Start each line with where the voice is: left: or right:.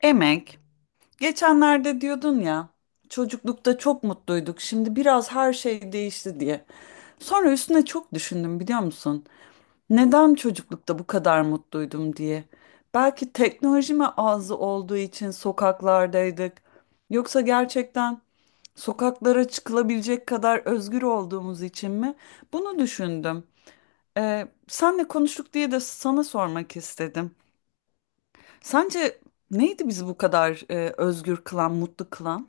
left: Emek, geçenlerde diyordun ya, çocuklukta çok mutluyduk, şimdi biraz her şey değişti diye. Sonra üstüne çok düşündüm biliyor musun? Neden çocuklukta bu kadar mutluydum diye. Belki teknoloji mi azı olduğu için sokaklardaydık. Yoksa gerçekten sokaklara çıkılabilecek kadar özgür olduğumuz için mi? Bunu düşündüm. Senle konuştuk diye de sana sormak istedim. Sence neydi bizi bu kadar özgür kılan, mutlu kılan?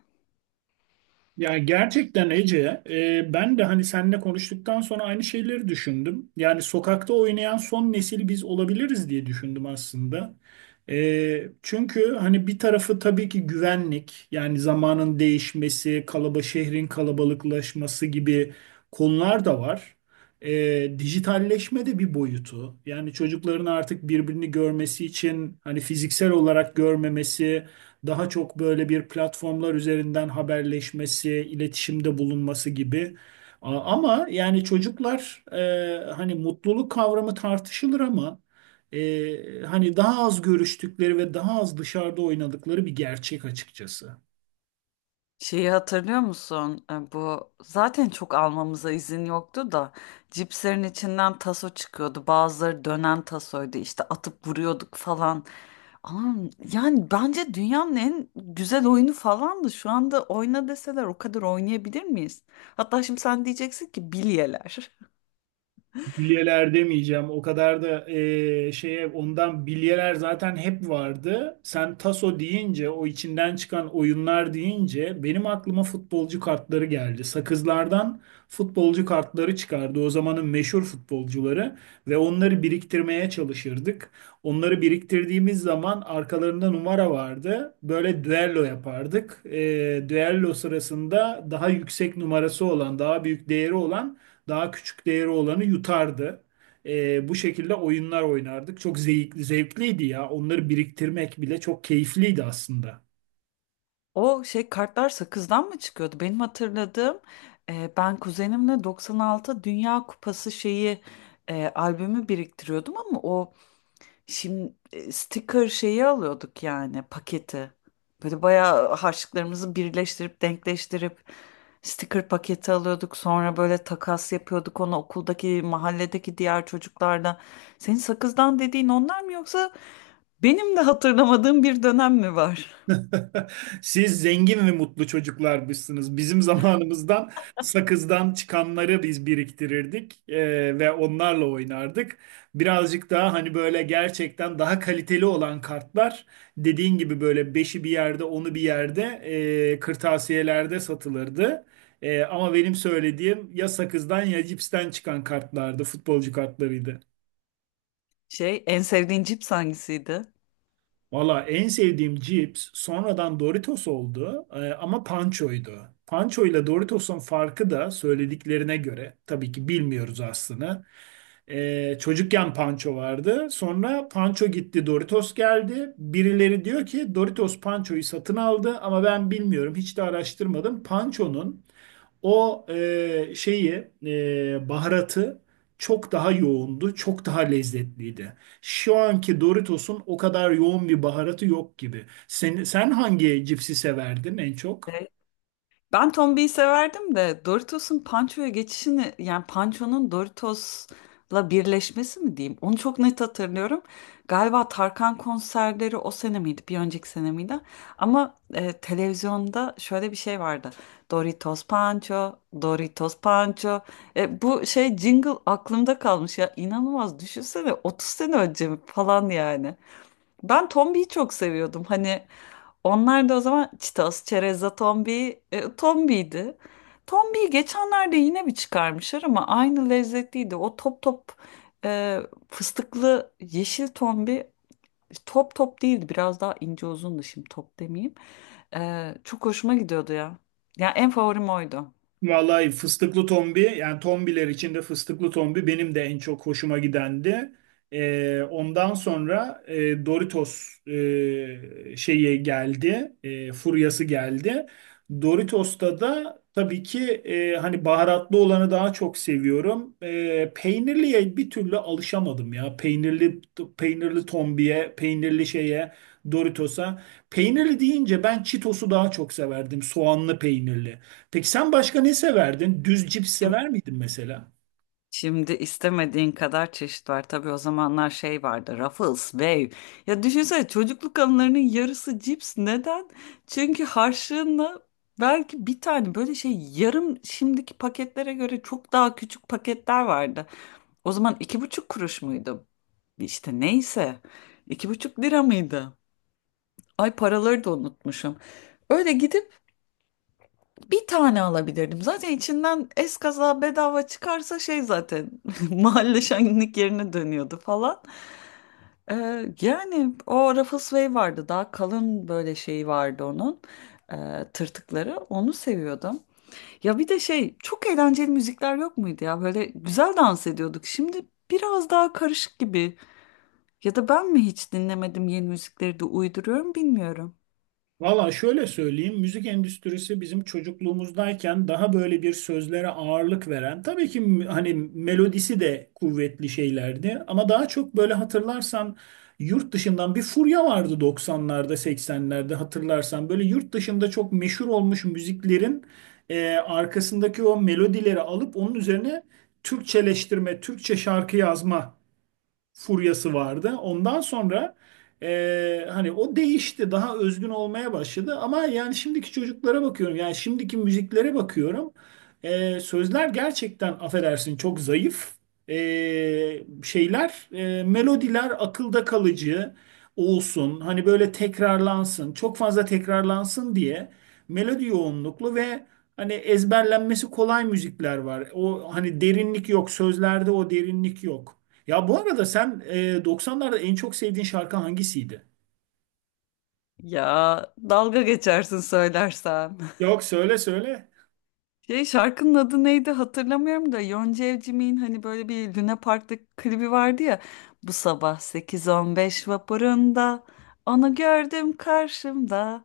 right: Yani gerçekten Ece, ben de hani seninle konuştuktan sonra aynı şeyleri düşündüm. Yani sokakta oynayan son nesil biz olabiliriz diye düşündüm aslında. Çünkü hani bir tarafı tabii ki güvenlik, yani zamanın değişmesi, şehrin kalabalıklaşması gibi konular da var. Dijitalleşme de bir boyutu. Yani çocukların artık birbirini görmesi için hani fiziksel olarak görmemesi, daha çok böyle bir platformlar üzerinden haberleşmesi, iletişimde bulunması gibi. Ama yani çocuklar hani mutluluk kavramı tartışılır ama hani daha az görüştükleri ve daha az dışarıda oynadıkları bir gerçek açıkçası.
left: Şeyi hatırlıyor musun? Bu zaten çok almamıza izin yoktu da cipslerin içinden taso çıkıyordu. Bazıları dönen tasoydu. İşte atıp vuruyorduk falan. Ama yani bence dünyanın en güzel oyunu falandı. Şu anda oyna deseler o kadar oynayabilir miyiz? Hatta şimdi sen diyeceksin ki bilyeler.
right: Bilyeler demeyeceğim. O kadar da şeye ondan bilyeler zaten hep vardı. Sen taso deyince, o içinden çıkan oyunlar deyince benim aklıma futbolcu kartları geldi. Sakızlardan futbolcu kartları çıkardı. O zamanın meşhur futbolcuları ve onları biriktirmeye çalışırdık. Onları biriktirdiğimiz zaman arkalarında numara vardı. Böyle düello yapardık. Düello sırasında daha yüksek numarası olan, daha büyük değeri olan, daha küçük değeri olanı yutardı. Bu şekilde oyunlar oynardık. Çok zevkli, zevkliydi ya. Onları biriktirmek bile çok keyifliydi aslında.
left: O şey kartlar sakızdan mı çıkıyordu? Benim hatırladığım ben kuzenimle 96 Dünya Kupası şeyi albümü biriktiriyordum ama o şimdi sticker şeyi alıyorduk yani paketi. Böyle bayağı harçlıklarımızı birleştirip denkleştirip sticker paketi alıyorduk. Sonra böyle takas yapıyorduk onu okuldaki mahalledeki diğer çocuklarla. Senin sakızdan dediğin onlar mı yoksa benim de hatırlamadığım bir dönem mi var?
right: Siz zengin ve mutlu çocuklarmışsınız. Bizim zamanımızdan sakızdan çıkanları biz biriktirirdik ve onlarla oynardık. Birazcık daha hani böyle gerçekten daha kaliteli olan kartlar, dediğin gibi böyle beşi bir yerde, onu bir yerde kırtasiyelerde satılırdı. Ama benim söylediğim ya sakızdan ya cipsten çıkan kartlardı, futbolcu kartlarıydı.
left: Şey, en sevdiğin cips hangisiydi?
right: Valla en sevdiğim cips sonradan Doritos oldu, ama Pancho'ydu. Pancho ile Doritos'un farkı da söylediklerine göre, tabii ki bilmiyoruz aslını. Çocukken Pancho vardı. Sonra Pancho gitti, Doritos geldi. Birileri diyor ki Doritos Pancho'yu satın aldı ama ben bilmiyorum, hiç de araştırmadım. Pancho'nun o baharatı çok daha yoğundu, çok daha lezzetliydi. Şu anki Doritos'un o kadar yoğun bir baharatı yok gibi. Sen hangi cipsi severdin en çok?
left: Şey, ben Tombi'yi severdim de Doritos'un Pancho'ya geçişini yani Pancho'nun Doritos'la birleşmesi mi diyeyim? Onu çok net hatırlıyorum. Galiba Tarkan konserleri o sene miydi? Bir önceki sene miydi? Ama televizyonda şöyle bir şey vardı. Doritos Pancho, Doritos Pancho. Bu şey jingle aklımda kalmış ya. İnanılmaz düşünsene 30 sene önce mi falan yani. Ben Tombi'yi çok seviyordum. Hani onlar da o zaman Çitos, Çerezza, Tombi, Tombi'ydi. Tombi'yi geçenlerde yine bir çıkarmışlar ama aynı lezzetliydi. O top top e, fıstıklı yeşil Tombi top top değildi. Biraz daha ince uzundu şimdi top demeyeyim. Çok hoşuma gidiyordu ya. Ya en favorim oydu.
right: Vallahi fıstıklı tombi, yani tombiler içinde fıstıklı tombi benim de en çok hoşuma gidendi. Ondan sonra Doritos furyası geldi. Doritos'ta da tabii ki hani baharatlı olanı daha çok seviyorum. Peynirliye bir türlü alışamadım ya. Peynirli tombiye, peynirli şeye, Doritos'a. Peynirli deyince ben Cheetos'u daha çok severdim. Soğanlı peynirli. Peki sen başka ne severdin? Düz cips sever miydin mesela?
left: Şimdi istemediğin kadar çeşit var. Tabii o zamanlar şey vardı. Ruffles, Wave. Ya düşünsene çocukluk anılarının yarısı cips. Neden? Çünkü harçlığınla belki bir tane böyle şey yarım şimdiki paketlere göre çok daha küçük paketler vardı. O zaman 2,5 kuruş muydu? İşte neyse. 2,5 lira mıydı? Ay paraları da unutmuşum. Öyle gidip bir tane alabilirdim. Zaten içinden eskaza bedava çıkarsa şey zaten mahalle şenlik yerine dönüyordu falan. Ee, Yani o Ruffles Way vardı. Daha kalın böyle şeyi vardı onun. Tırtıkları. Onu seviyordum. Ya bir de şey çok eğlenceli müzikler yok muydu ya? Böyle güzel dans ediyorduk. Şimdi biraz daha karışık gibi. Ya da ben mi hiç dinlemedim yeni müzikleri de uyduruyorum bilmiyorum.
right: Valla şöyle söyleyeyim, müzik endüstrisi bizim çocukluğumuzdayken daha böyle bir sözlere ağırlık veren, tabii ki hani melodisi de kuvvetli şeylerdi ama daha çok böyle, hatırlarsan yurt dışından bir furya vardı 90'larda, 80'lerde, hatırlarsan böyle yurt dışında çok meşhur olmuş müziklerin arkasındaki o melodileri alıp onun üzerine Türkçeleştirme, Türkçe şarkı yazma furyası vardı. Ondan sonra hani o değişti, daha özgün olmaya başladı. Ama yani şimdiki çocuklara bakıyorum, yani şimdiki müziklere bakıyorum. Sözler gerçekten, affedersin, çok zayıf. E, Melodiler akılda kalıcı olsun, hani böyle tekrarlansın, çok fazla tekrarlansın diye melodi yoğunluklu ve hani ezberlenmesi kolay müzikler var. O hani derinlik yok, sözlerde o derinlik yok. Ya bu arada sen 90'larda en çok sevdiğin şarkı hangisiydi?
left: Ya dalga geçersin söylersem.
right: Yok, söyle.
left: Şey şarkının adı neydi hatırlamıyorum da Yonca Evcimik'in hani böyle bir Luna Park'ta klibi vardı ya. Bu sabah 8.15 vapurunda onu gördüm karşımda.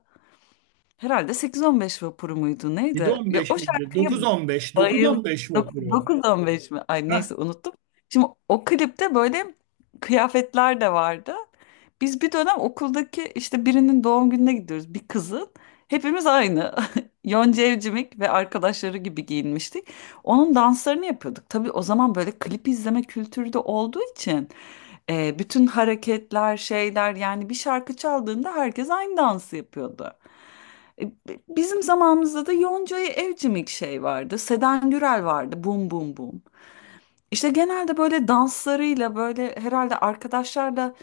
left: Herhalde 8.15 vapuru muydu neydi? Ya
right: 7:15
left: o
right: miydi?
left: şarkıya
right: 9:15.
left: bayıldım.
right: 9:15 vapuru.
left: Dokuz on beş mi? Ay
right: Heh.
left: neyse unuttum. Şimdi o klipte böyle kıyafetler de vardı. Biz bir dönem okuldaki işte birinin doğum gününe gidiyoruz. Bir kızın. Hepimiz aynı. Yonca Evcimik ve arkadaşları gibi giyinmiştik. Onun danslarını yapıyorduk. Tabii o zaman böyle klip izleme kültürü de olduğu için bütün hareketler, şeyler yani bir şarkı çaldığında herkes aynı dansı yapıyordu. Bizim zamanımızda da Yonca'ya Evcimik şey vardı. Seden Gürel vardı. Bum bum bum. İşte genelde böyle danslarıyla böyle herhalde arkadaşlarla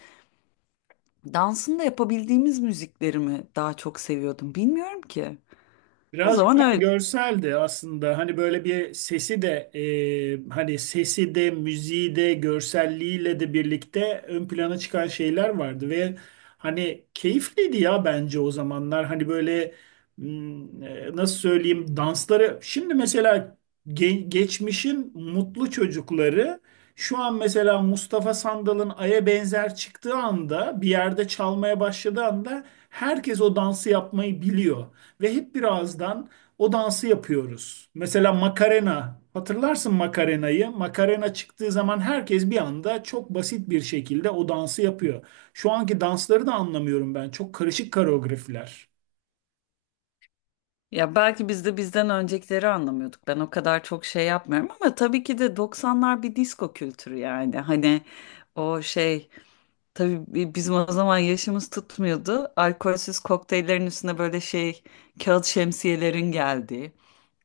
left: dansını da yapabildiğimiz müzikleri mi daha çok seviyordum bilmiyorum ki. O
right: Birazcık
left: zaman
right: daha
left: öyle.
right: görseldi aslında. Hani böyle bir sesi de hani sesi de müziği de görselliğiyle de birlikte ön plana çıkan şeyler vardı ve hani keyifliydi ya bence o zamanlar. Hani böyle nasıl söyleyeyim dansları. Şimdi mesela geçmişin mutlu çocukları, şu an mesela Mustafa Sandal'ın Ay'a benzer çıktığı anda, bir yerde çalmaya başladığı anda, herkes o dansı yapmayı biliyor ve hep bir ağızdan o dansı yapıyoruz. Mesela Macarena, hatırlarsın Macarena'yı. Macarena çıktığı zaman herkes bir anda çok basit bir şekilde o dansı yapıyor. Şu anki dansları da anlamıyorum ben. Çok karışık koreografiler.
left: Ya belki biz de bizden öncekileri anlamıyorduk. Ben o kadar çok şey yapmıyorum ama tabii ki de 90'lar bir disco kültürü yani. Hani o şey. Tabii bizim o zaman yaşımız tutmuyordu. Alkolsüz kokteyllerin üstüne böyle şey kağıt şemsiyelerin geldiği,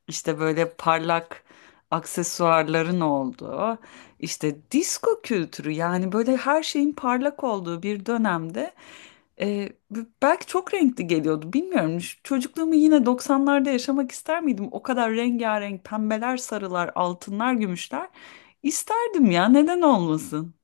left: işte böyle parlak aksesuarların olduğu, işte disco kültürü yani böyle her şeyin parlak olduğu bir dönemde belki çok renkli geliyordu bilmiyorum. Çocukluğumu yine 90'larda yaşamak ister miydim? O kadar rengarenk pembeler, sarılar, altınlar, gümüşler isterdim ya neden olmasın?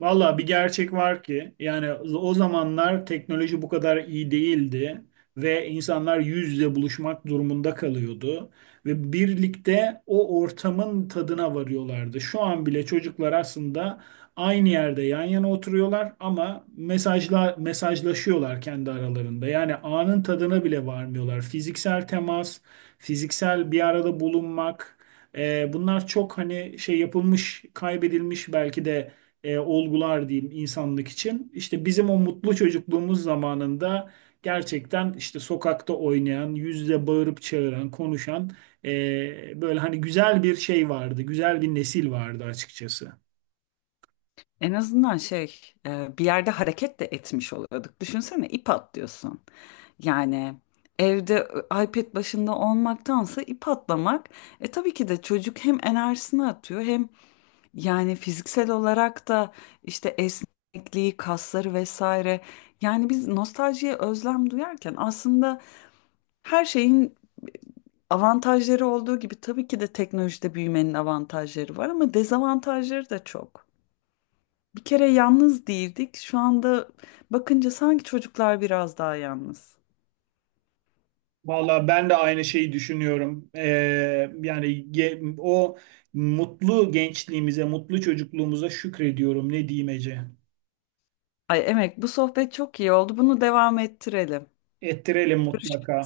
right: Valla bir gerçek var ki yani o zamanlar teknoloji bu kadar iyi değildi ve insanlar yüz yüze buluşmak durumunda kalıyordu ve birlikte o ortamın tadına varıyorlardı. Şu an bile çocuklar aslında aynı yerde yan yana oturuyorlar ama mesajla mesajlaşıyorlar kendi aralarında. Yani anın tadına bile varmıyorlar. Fiziksel temas, fiziksel bir arada bulunmak, bunlar çok hani şey yapılmış, kaybedilmiş belki de olgular diyeyim insanlık için. İşte bizim o mutlu çocukluğumuz zamanında gerçekten işte sokakta oynayan, yüzle bağırıp çağıran, konuşan, böyle hani güzel bir şey vardı, güzel bir nesil vardı açıkçası.
left: En azından şey bir yerde hareket de etmiş oluyorduk. Düşünsene ip atlıyorsun. Yani evde iPad başında olmaktansa ip atlamak tabii ki de çocuk hem enerjisini atıyor hem yani fiziksel olarak da işte esnekliği, kasları vesaire. Yani biz nostaljiye özlem duyarken aslında her şeyin avantajları olduğu gibi tabii ki de teknolojide büyümenin avantajları var ama dezavantajları da çok. Bir kere yalnız değildik. Şu anda bakınca sanki çocuklar biraz daha yalnız.
right: Valla ben de aynı şeyi düşünüyorum. Yani O mutlu gençliğimize, mutlu çocukluğumuza şükrediyorum. Ne diyeyim Ece?
left: Ay Emek, bu sohbet çok iyi oldu. Bunu devam ettirelim.
right: Ettirelim mutlaka.